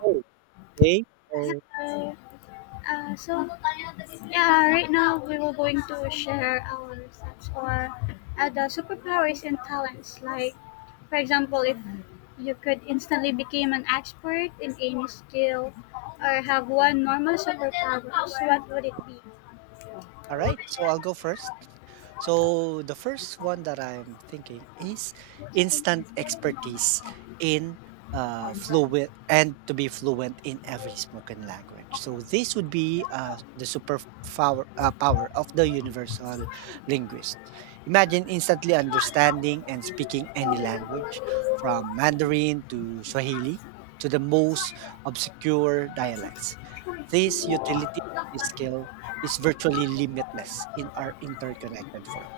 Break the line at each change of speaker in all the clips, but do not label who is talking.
Oh, Okay. So,
Hello. Uh, so, yeah, right now we were going to share our thoughts or the superpowers and talents. Like, for example, if you could instantly become an expert in any skill or have one normal superpower, what would it be?
all right. So I'll go first. So the first one that I'm thinking is instant expertise in fluent and to be fluent in every spoken language. So this would be the power of the universal linguist. Imagine instantly understanding and speaking any language from Mandarin to Swahili to the most obscure dialects. This utility skill is virtually limitless in our interconnected world.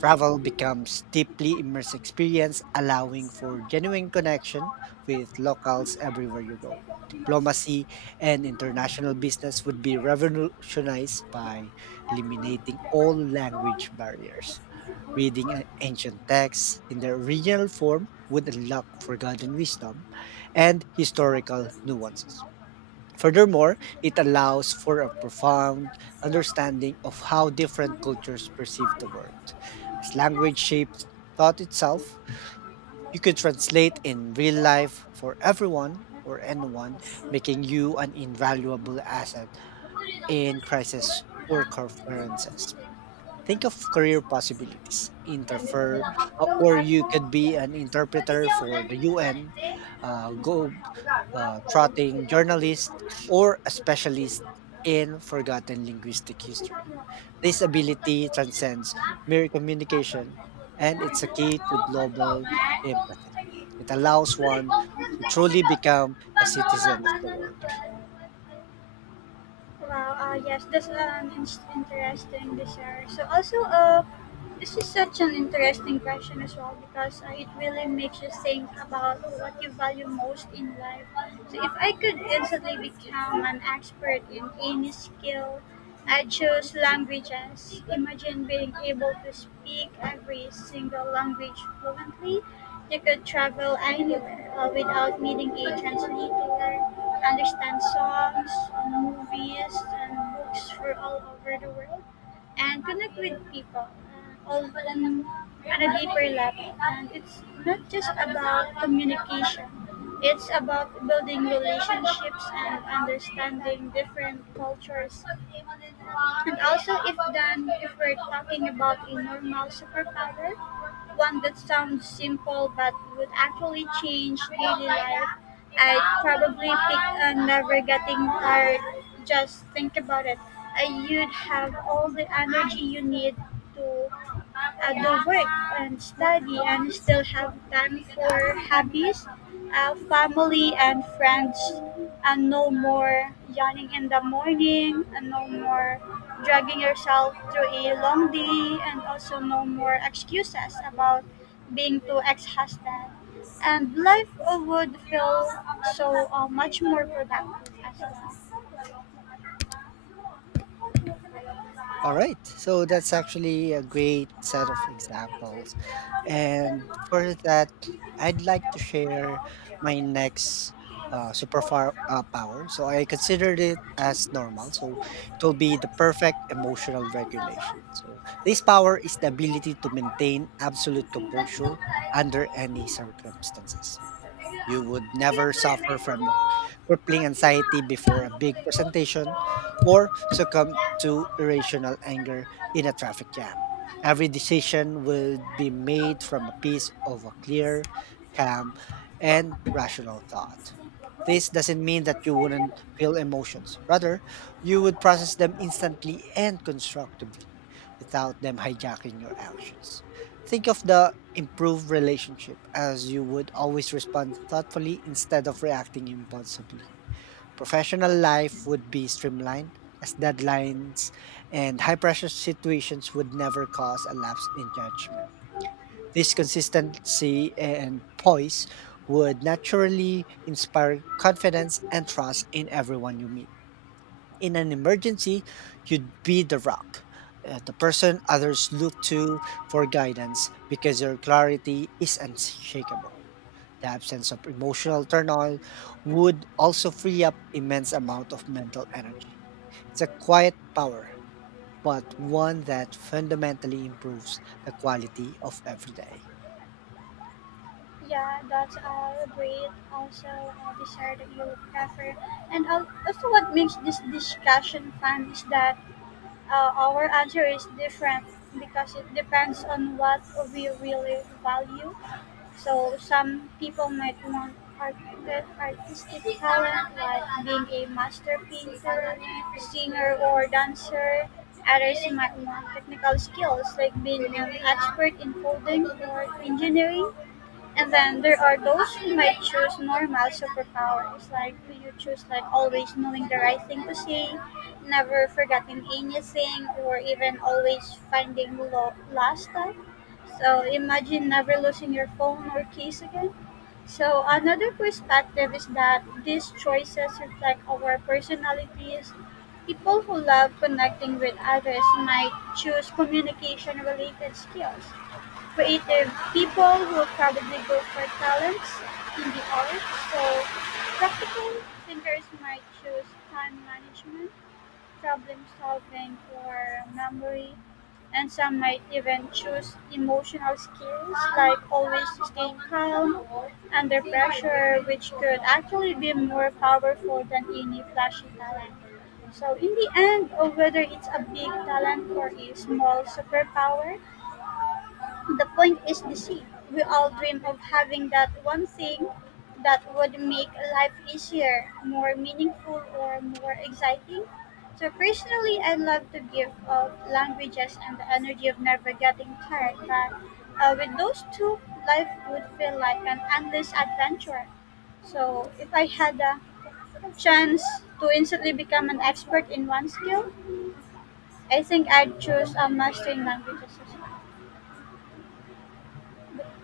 Travel becomes deeply immersive experience, allowing for genuine connection with locals everywhere you go. Diplomacy and international business would be revolutionized by eliminating all language barriers. Reading an ancient texts in their original form would unlock forgotten wisdom and historical nuances. Furthermore, it allows for a profound understanding of how different cultures perceive the world. As language shapes thought itself, you could translate in real life for everyone or anyone, making you an invaluable asset in crisis or conferences. Think of career possibilities.
Ano ano ano
Or you could be an interpreter for the UN, go trotting journalist, or a specialist in forgotten linguistic history. This ability transcends mere communication and it's a key to global empathy. It allows one to truly become a
Thank
citizen of the
ano
world.
Wow, yes, that's an interesting desire. This is such an interesting question as well because it really makes you think about what you value most in life. So if I could instantly become an expert in any skill, I choose languages. Imagine being able to speak every single language fluently. You could travel anywhere without needing a translator, understand songs, movies, and books from all over the world, and connect with people on a deeper level. And it's not just about communication; it's about building relationships and understanding different cultures. And also, if we're talking about a normal superpower, one that sounds simple but would actually change daily life, I'd probably pick a never getting tired. Just think about it. You'd have all the energy you need to at the work and study and still have time for hobbies, family and friends, and no more yawning in the morning, and no more dragging yourself through a long day, and also no more excuses about being too exhausted, and life would feel so much more productive as
All right. So that's actually a great set of examples. And for that, I'd like to share
well.
my next power. So I considered it as normal. So it will be the perfect emotional regulation. So this power is the ability to maintain absolute composure under any circumstances. You would never suffer from a crippling anxiety before a big presentation or succumb to irrational anger in a traffic jam. Every decision would be made from a piece of a clear, calm, and rational thought. This doesn't mean that you wouldn't feel emotions. Rather, you would process them instantly and constructively without them hijacking your actions. Think of the improved relationship as you would always respond thoughtfully instead of reacting impulsively. Professional life would be streamlined as deadlines and high pressure situations would never cause a lapse in judgment. This consistency and poise would naturally inspire confidence and trust in everyone you meet in an emergency, you'd be the rock, the person others look to for guidance because your clarity is unshakable. The absence of emotional turmoil would also free up immense amount of mental energy. It's a quiet power, but one that fundamentally improves the quality of every day.
Yeah, that's all great. Also, a dessert that you prefer. And also, what makes this discussion fun is that our answer is different because it depends on what we really value. So some people might want art- artistic talent like being a master painter, singer, or dancer. Others might want technical skills like being an expert in coding or engineering. And then there are those who might choose normal superpowers, like do you choose like always knowing the right thing to say, never forgetting anything, or even always finding lost time. So imagine never losing your phone or keys again. So
Mm.
another perspective is that these choices reflect our personalities. People who love connecting with others might choose communication related skills, creative people who probably go for talents in the arts. So practical thinkers might choose time management, problem solving, or memory. And some might even choose emotional skills like always staying calm under pressure, which could actually be more powerful than any flashy talent. So, in the end, whether it's a big talent or a small superpower, the point is the sea. We all dream of having that one thing that would make life easier, more meaningful, or more exciting. So personally, I love to give of languages and the energy of never getting tired. But with those two, life would feel like an endless adventure. So if I had a chance to instantly become an expert in one skill, I think I'd choose mastering languages as well.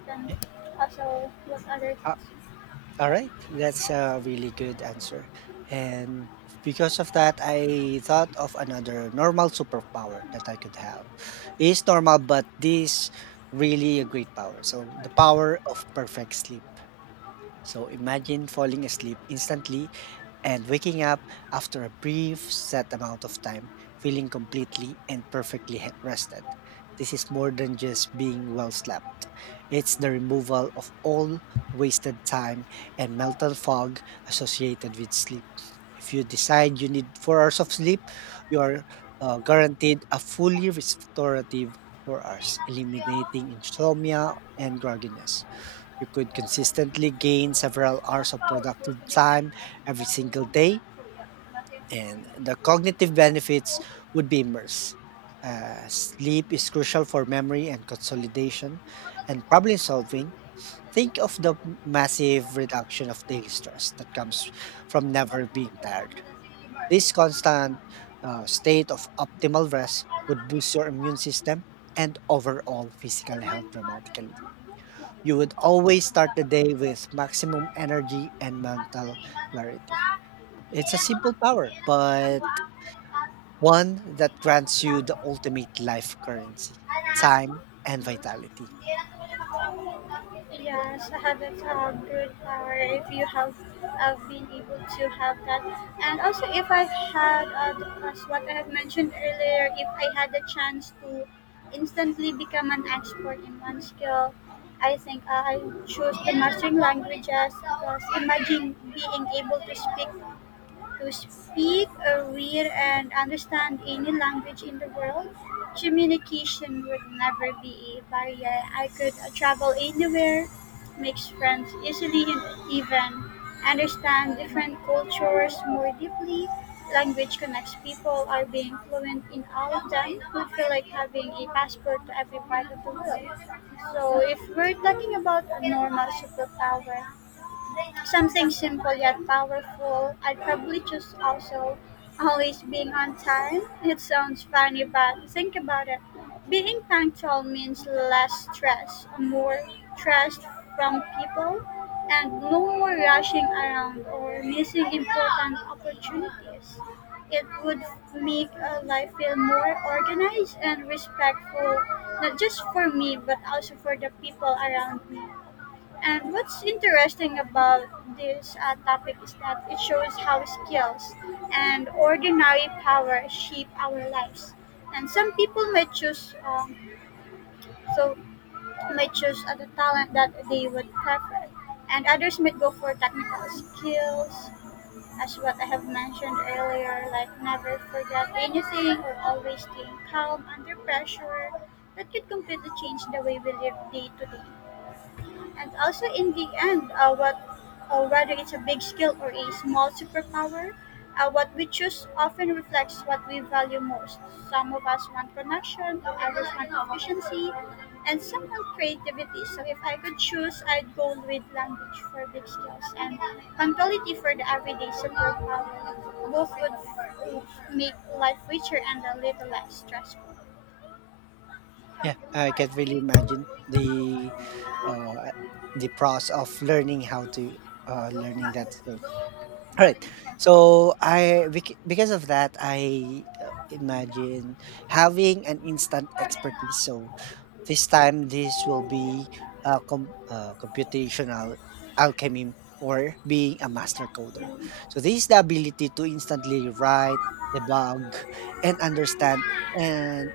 Than also with other
Uh,
countries.
alright, that's a really good answer. And because of that, I thought of another normal superpower that I could have. It's normal, but this really a great power. So the power of perfect sleep. So imagine falling asleep instantly and waking up after a brief set amount of time feeling completely and perfectly rested. This is more than just being well slept. It's the removal of all wasted time and mental fog associated with sleep. If you decide you need 4 hours of sleep, you are guaranteed a fully restorative 4 hours, eliminating insomnia and grogginess. You could consistently gain several
Mas
hours of
powerful
productive
sa may
time
regla
every
sila kung
single
kumuna
day,
ng Korea natin ang
and the
discrimination.
cognitive benefits would be immense. Sleep is crucial for memory and consolidation and problem solving. Think of the massive reduction of daily stress that comes from never being tired. This constant state of optimal rest
Sana
would
kasi
boost your
lang sa
immune system and overall physical health dramatically you would always start the day with maximum energy and
ako sa
mental
rin natin
clarity.
sa
It's a simple
hindi
power,
na tumakbo
but
ako sa tas.
one
Hindi
that
na
grants you
tumakbo
the
ako.
ultimate life currency
Anak,
time and vitality.
hindi lang. Yes, have a good power if you have been able to have that. And also, if I had, as what I have mentioned earlier, if I had the chance to instantly become an expert in one skill, I think I choose the mastering languages because imagine being able to speak, read, and understand any language in the world, communication would never be a barrier. I could travel anywhere, make friends easily, and even understand different cultures more deeply. Language connects people, or being fluent in all of them would feel like having a passport to every part of the world. So, if we're talking about a normal superpower, something simple yet powerful. I'd probably choose also always being on time. It sounds funny, but think about it. Being punctual means less stress, more trust from people, and no more rushing around or missing important opportunities. It would make life feel more organized and respectful, not just for me, but also for the people around me. And what's interesting about this topic is that it shows how skills and ordinary power shape our lives. And some people may choose, so may choose the talent that they would prefer, and others may go for technical skills, as what I have mentioned earlier, like never forget anything or always staying calm under pressure. That could completely change the way we live day to day. And also, in the end, whether it's a big skill or a small superpower, what we choose often reflects what we value most. Some of us want connection, others want efficiency, and some want creativity. So, if I could choose, I'd go with language for big skills and punctuality for the everyday superpower. Both would make life richer and a little less stressful.
Yeah, I can really imagine the uh, the process of learning how to
Go,
learning that skill.
go, balik
Alright.
mo si next week.
So I bec because of that, I, imagine having an instant expertise. So this time, this will be computational alchemy or being a master coder. So this is the ability to instantly write, debug, and understand and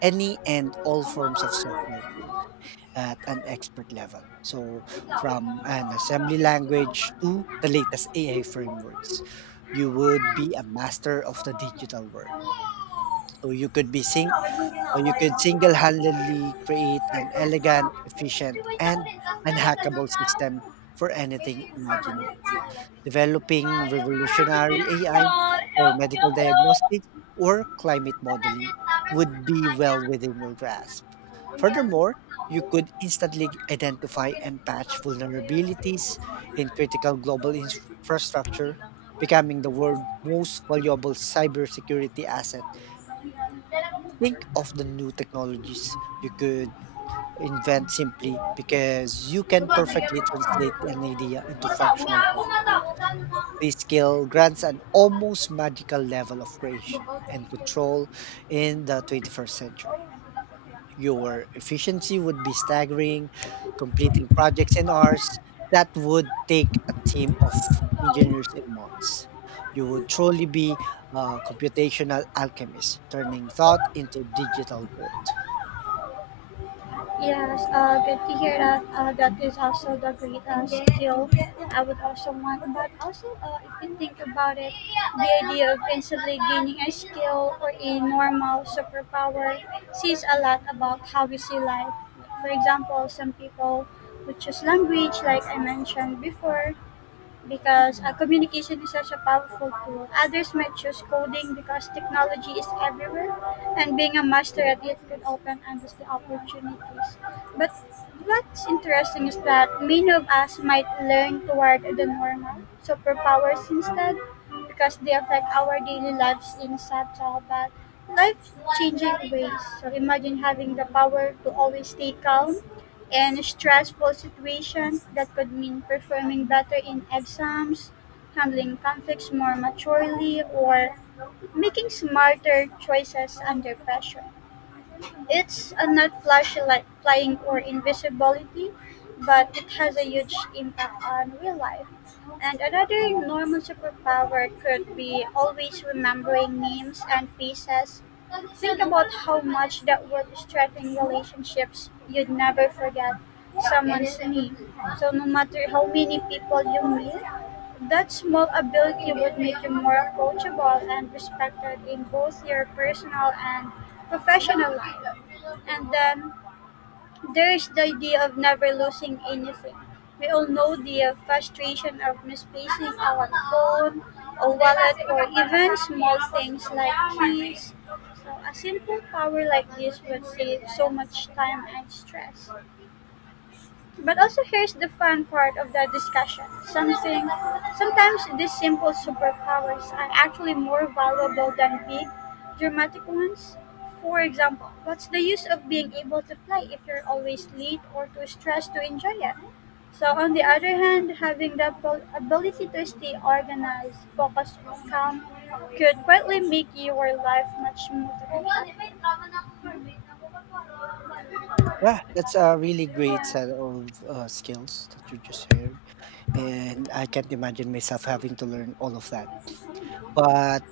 any and all forms of software code at an expert level. So
Wait
from
lang daw.
an assembly language
Tawag.
to the latest AI frameworks, you would be a master of the digital world. So you could single-handedly create an elegant, efficient,
Iwait ako
and
rin. Tapos ka na ganun
unhackable
sa ako.
system for anything imaginable developing
Mayo.
revolutionary
Yar,
AI for
yar,
medical
yar, yar.
diagnostics or climate
Ang
modeling
nandiyan, tapos sa
would be
kampanya,
well
ang
within your
nandiyan.
grasp.
Kung kailan
Furthermore, you
ako,
could
kung kailan ako, kung
instantly
kailan ako, kung
identify
kailan
and
ako, Kung
patch
kailan ako,
vulnerabilities in critical global infrastructure, becoming the world's most valuable cybersecurity asset.
Dala ko po ba?
Think of the new technologies you could invent simply because you can perfectly
Yes,
translate an idea into functional software. This skill grants an almost magical level of creation and control in the 21st century. Your efficiency would be staggering, completing projects in hours that would take a team of engineers in months. You would truly be a computational alchemist, turning thought into digital gold.
good to hear that. That is also the greatest skill I would also want, but also, if you think about it, the idea of instantly gaining a skill or a normal superpower says a lot about how we see life. For example, some people would choose language, like I mentioned before, because communication is such a powerful tool. Others might choose coding because technology is everywhere, and being a master at it could open endless opportunities. But what's interesting is that many of us might learn toward the normal superpowers instead, because they affect our daily lives in subtle but life-changing ways. So imagine having the power to always stay calm in stressful situations that could mean performing better in exams, handling conflicts more maturely, or making smarter choices under pressure. It's not flashy like flying or invisibility, but it has a huge impact on real life. And another normal superpower could be always remembering names and faces. Think about how much that would strengthen relationships. You'd never forget someone's name. So no matter how many people you meet, that small ability would make you more approachable and respected in both your personal and professional life. And then there's the idea of never losing anything. We all know the frustration of misplacing our phone, a wallet, or even small things like keys. So a simple power like this would save so much time and stress. But also here's the fun part of the discussion. Something Sometimes these simple superpowers are actually more valuable than big dramatic ones. For example, what's the use of being able to fly if you're always late or too stressed to enjoy it? So on the other hand, having the ability to stay organized, focused, and calm could greatly make your life much smoother.
Yeah, that's a really great
Yeah.
set of skills that you just shared. And I can't imagine myself having to learn all of that. But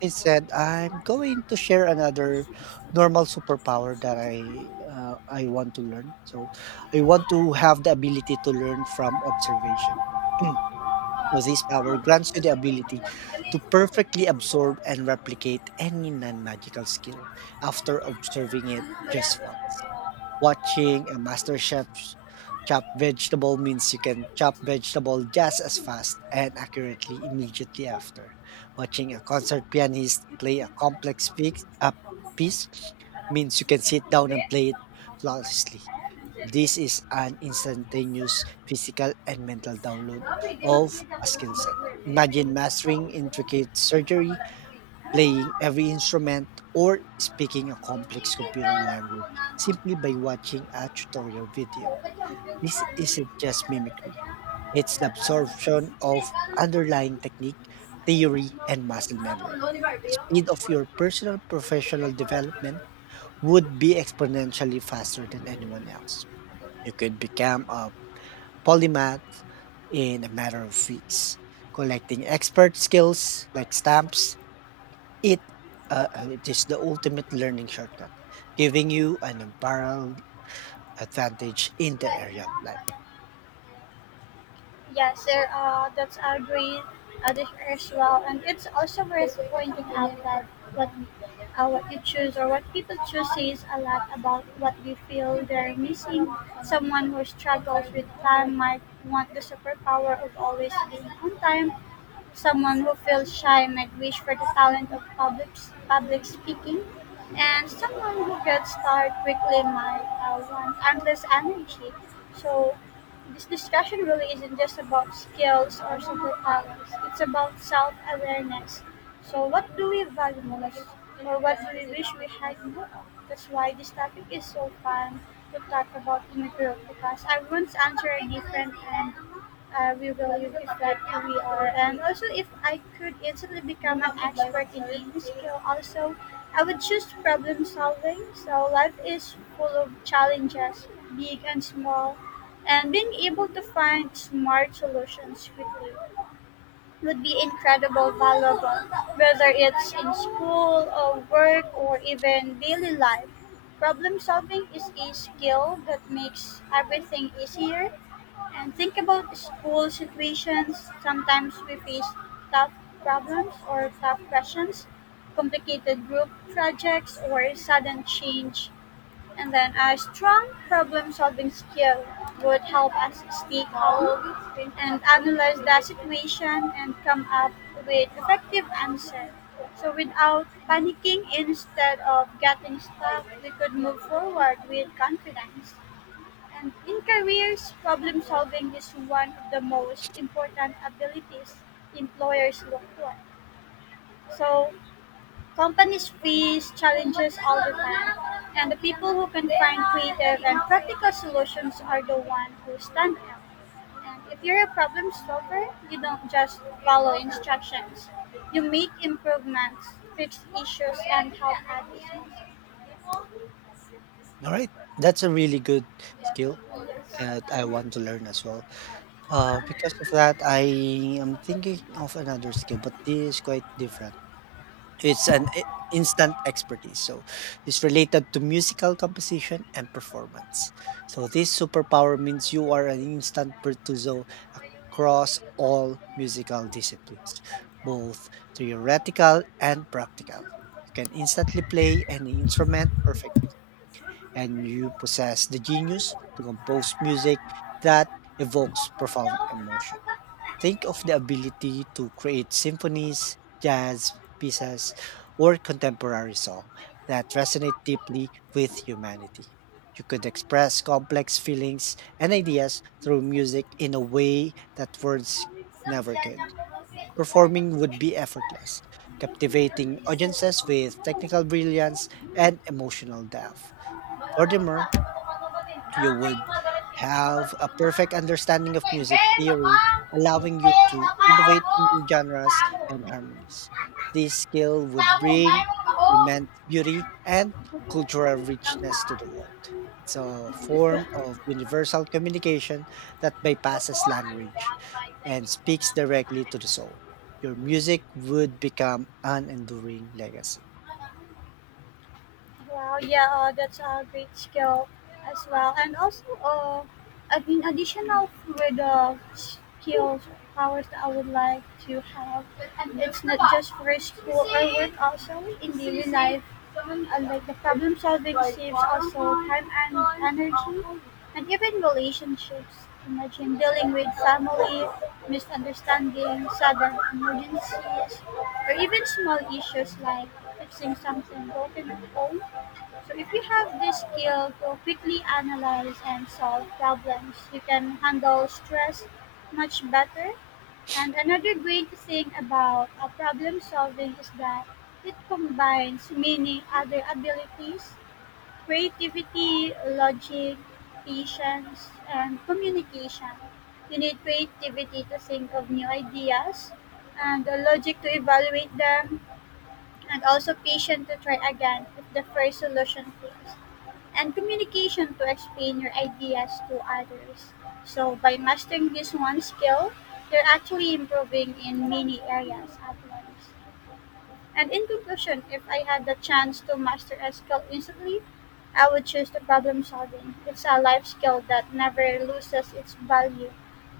instead said, "I'm going to share another normal superpower that I want to learn." So, I want to have the ability to learn from observation. So this power grants you the ability to perfectly absorb and replicate any non-magical skill after observing it just once. Watching a master chef chop vegetable means you can chop vegetable just as fast and accurately immediately after. Watching a concert pianist play a complex piece means you can sit down and play it flawlessly. This is an instantaneous physical and mental download of a skill set. Imagine mastering intricate surgery playing every instrument, or speaking a complex computer language simply by watching a tutorial video. This isn't just mimicry, it's the absorption of underlying technique, theory, and muscle memory. The speed of your personal professional development would be exponentially faster than anyone else. You could become a polymath in a matter of weeks, collecting expert skills like stamps it it is the ultimate learning shortcut, giving you an unparalleled advantage in the
Depende
area
na
of life.
naman. Yes, sir. That's a great addition as well, and it's also worth pointing out that what what you choose or what people choose says a lot about what they feel they're missing. Someone who struggles with time might want the superpower of always being on time. Someone who feels shy might wish for the talent of public speaking, and someone who gets tired quickly might want endless energy. So this discussion really isn't just about skills or simple superpowers. It's about self awareness. So, what do we value most? Or what do we wish we had more of? That's why this topic is so fun to talk about in a group because everyone's answer are different and we really reflect who we are. And also, if I could instantly become an expert in any skill, also, I would choose problem solving. So, life is full of challenges, big and small, and being able to find smart solutions quickly would be incredible valuable, whether it's in school or work or even daily life. Problem solving is a skill that makes everything easier, and think about school situations. Sometimes we face tough problems or tough questions, complicated group projects or sudden change, and then a strong problem solving skill would help us stay calm and analyze the situation and come up with effective answer. So without panicking, instead of getting stuck, we could move forward with confidence. And in careers, problem solving is one of the most important abilities employers look for. So companies face challenges all the time, and the people who can find creative and practical solutions are the ones who stand out. And if you're a problem solver, you don't just follow instructions. You make improvements, fix issues, and help others.
All right, that's a really good skill that I want to learn as well. Because of that, I am thinking of another skill, but this is quite different. It's an instant expertise. So it's related to musical composition and performance. So this superpower means you are an instant virtuoso across all musical disciplines, both theoretical and practical. You can instantly play any instrument perfectly, and you possess the genius to compose music that evokes profound emotion. Think of the ability to create symphonies, jazz pieces, or contemporary song that resonate deeply with humanity. You could express complex feelings and ideas through music in a way that words never could. Performing would be effortless, captivating audiences with technical brilliance and emotional depth.
Malo natin pa,
Furthermore,
kapatapatong batin.
you
Nakakay
would
magalas shit, may
have a
mabagyo na.
perfect understanding of
Lakbay,
music
Ben,
theory,
lapang!
allowing you
Sinteng,
to
lapang!
innovate
Ako,
new genres
tamo.
and harmonies. This skill would
Tamo, nai
bring
mo naman ako.
immense beauty and cultural richness to
Lamsa?
the world. It's a form of universal communication that
Opo,
bypasses
ano ba?
language
Babae
and
sa mga
speaks directly
kapatay.
to the soul. Your music would become an enduring legacy.
Wow, yeah, oh, that's a great skill as well. And also, I mean, additional with the skills, powers that I would like to have. It's not just for school or work, also in daily life. Unlike the problem solving saves also time and energy, and even relationships. Imagine dealing with family, misunderstandings, sudden emergencies, or even small issues like fixing something broken at home. So if you have this skill to quickly analyze and solve problems, you can handle stress much better. And another great thing about problem solving is that it combines many other abilities, creativity, logic, patience, and communication. You need creativity to think of new ideas and logic to evaluate them, and also patient to try again if the first solution fails. And communication to explain your ideas to others. So by mastering this one skill, you're actually improving in many areas at once. And in conclusion, if I had the chance to master a skill instantly, I would choose the problem solving. It's a life skill that never loses its value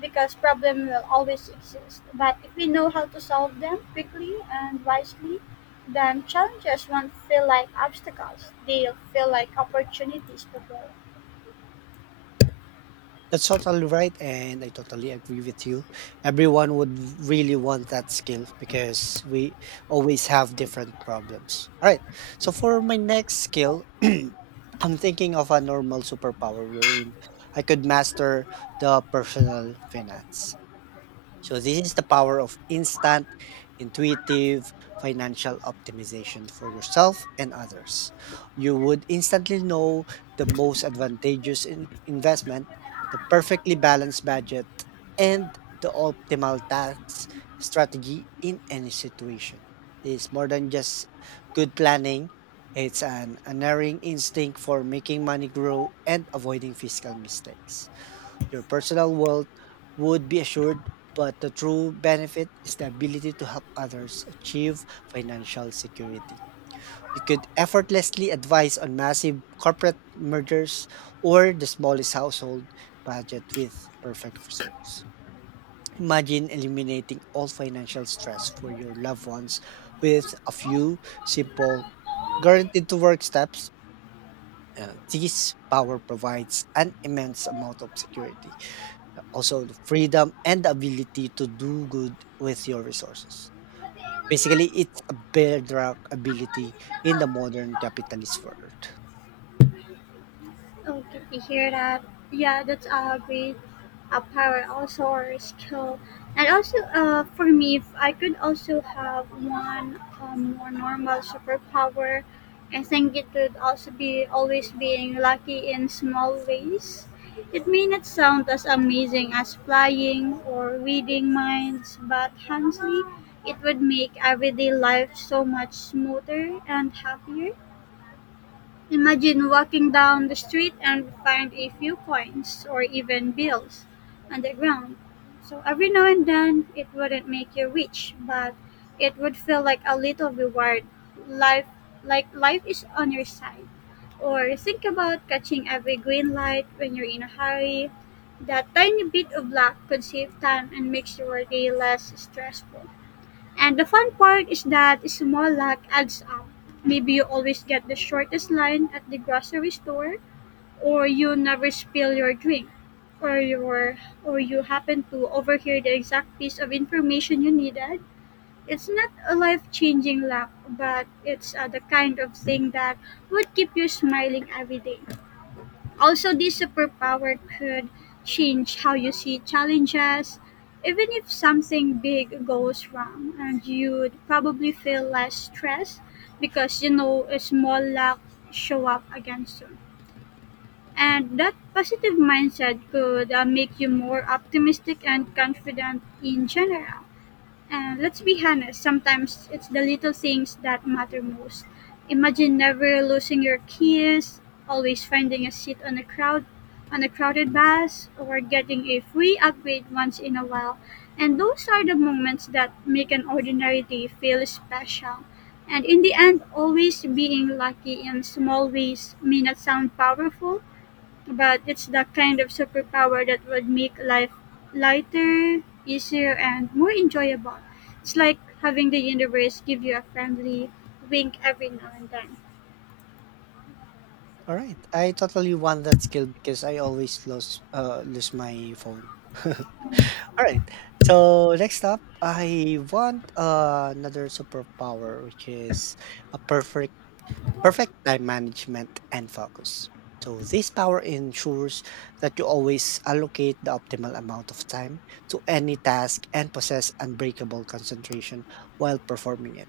because problem will always exist. But if we know how to solve them quickly and wisely, then challenges won't feel like obstacles. They'll feel like opportunities to grow.
That's totally right, and I totally agree with you. Everyone would really want that skill because we always have different problems. All right. So for my next skill, I'm thinking of a normal superpower wherein I could master the personal finance. So this is the power of instant, intuitive financial optimization for yourself and others. You would instantly know the most advantageous investment, the perfectly balanced budget, and the optimal tax strategy in any situation. It's more than just good planning. It's an unerring instinct for making money grow and avoiding fiscal mistakes. Your personal wealth would be assured, but the true benefit is the ability to help others achieve financial security. You could effortlessly advise on massive corporate mergers or the smallest household budget with perfect results. Imagine eliminating all financial stress for your loved ones with a few simple, guaranteed to work steps. This power provides an immense amount of security. Also the freedom and the ability to do good with your resources. Basically, it's a bedrock ability in the modern capitalist world.
Okay, to hear that. Yeah, that's a great a power also or skill. And also, for me, if I could also have one more normal superpower, I think it would also be always being lucky in small ways. It may not sound as amazing as flying or reading minds, but honestly, it would make everyday life so much smoother and happier. Imagine walking down the street and find a few coins or even bills on the ground. So every now and then it wouldn't make you rich, but it would feel like a little reward. Life like life is on your side. Or think about catching every green light when you're in a hurry. That tiny bit of luck could save time and makes your day less stressful. And the fun part is that small luck adds up. Maybe you always get the shortest line at the grocery store, or you never spill your drink, or your or you happen to overhear the exact piece of information you needed. It's not a life-changing luck, but it's the kind of thing that would keep you smiling every day. Also, this superpower could change how you see challenges. Even if something big goes wrong, and you'd probably feel less stressed because you know a small luck show up again soon. And that positive mindset could make you more optimistic and confident in general. And let's be honest, sometimes it's the little things that matter most. Imagine never losing your keys, always finding a seat on a crowded bus, or getting a free upgrade once in a while. And those are the moments that make an ordinary day feel special. And in the end, always being lucky in small ways may not sound powerful, but it's the kind of superpower that would make life lighter, easier, and more enjoyable. It's like having the universe give you a friendly wink every now and then.
All right, I totally want that skill because I always lose my phone. All right, so next up, I want another superpower, which is a perfect time management and focus. So, this power ensures that you always allocate the optimal amount of time to any task and possess unbreakable concentration while performing it.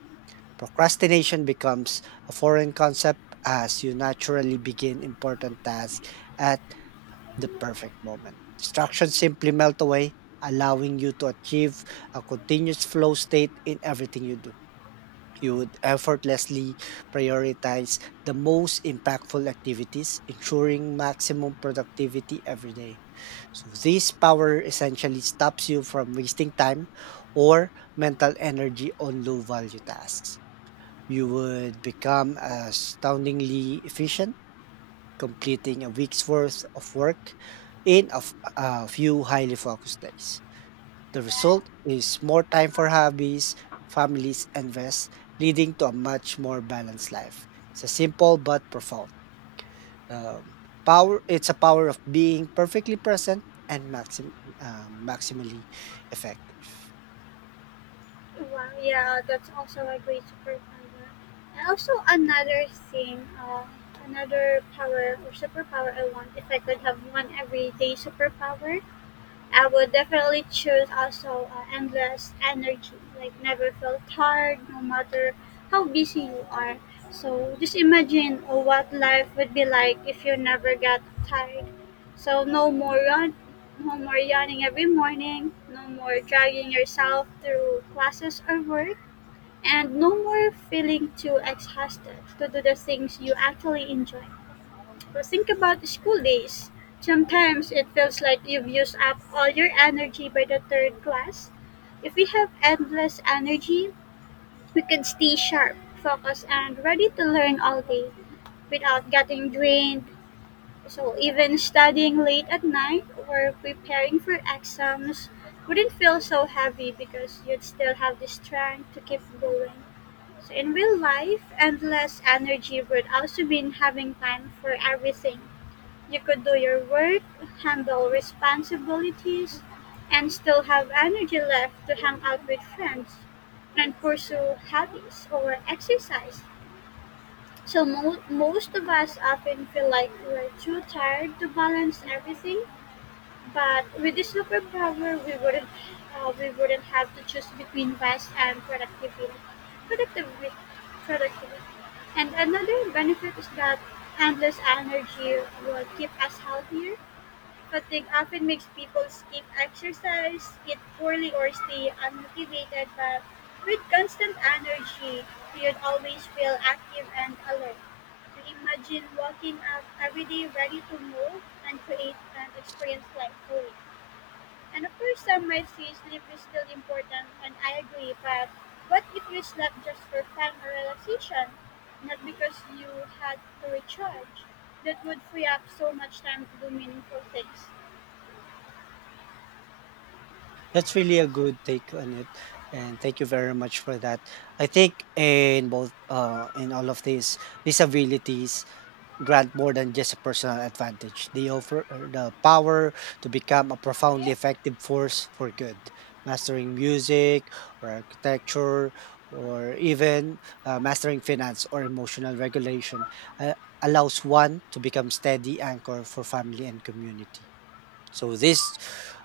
Procrastination becomes a foreign concept as you naturally begin important tasks at the perfect moment. Distractions simply melt away, allowing you to achieve a continuous flow state in everything you do. You would effortlessly prioritize the most impactful activities, ensuring maximum productivity every day. So, this power essentially stops you from wasting time or mental energy on low value tasks. You would become astoundingly efficient, completing a week's worth of work in a few highly focused days. The result is more time for hobbies, families, and rest, leading to a much more balanced life. It's a simple but profound um, power. It's a power of being perfectly present and maximally effective.
Wow, yeah, that's also a great superpower. And also another thing, another power or superpower I want, if I could have one everyday superpower, I would definitely choose also endless energy. Like never felt tired, no matter how busy you are. So just imagine what life would be like if you never got tired. So no more yawn, no more yawning every morning, no more dragging yourself through classes or work, and no more feeling too exhausted to do the things you actually enjoy. But think about school days. Sometimes it feels like you've used up all your energy by the third class. If we have endless energy, we can stay sharp, focused, and ready to learn all day without getting drained. So even studying late at night or preparing for exams wouldn't feel so heavy because you'd still have the strength to keep going. So in real life, endless energy would also mean having time for everything you could do your work, handle responsibilities, and still have energy left to hang out with friends and pursue hobbies or exercise. So most of us often feel like we're too tired to balance everything. But with this superpower, we wouldn't have to choose between rest and productivity. Productivity, productivity. And another benefit is that endless energy will keep us healthier. Fatigue often makes people skip exercise, eat poorly, or stay unmotivated, but with constant energy, you'd always feel active and alert. Imagine walking up every day ready to move and create and experience life fully. And of course, some might say sleep is still important, and I agree, but what if you slept just for fun or relaxation, not because you had to recharge? That would free up so much time to do meaningful things.
That's really a good take on it, and thank you very much for that. I think in both in all of these abilities grant more than just a personal advantage. They offer the power to become a profoundly effective force for good, mastering music or architecture or even mastering finance or emotional regulation uh, allows one to become steady anchor for family and community. So this,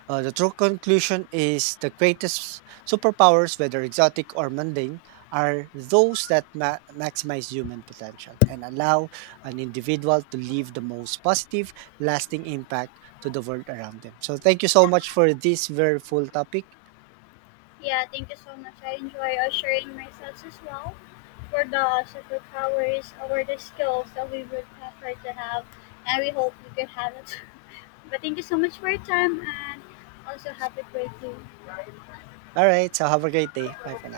uh, the true conclusion is the greatest superpowers, whether exotic or mundane, are those that maximize human potential and allow an individual to leave the most positive, lasting impact to the world around them. So thank you so much for this very full topic.
Yeah, thank you so much. I enjoy sharing myself as well for the superpowers or the skills that we would prefer to have, and we hope you could have it. But thank you so much for your time, and also have a great day.
All right. So have a great day. Bye for now.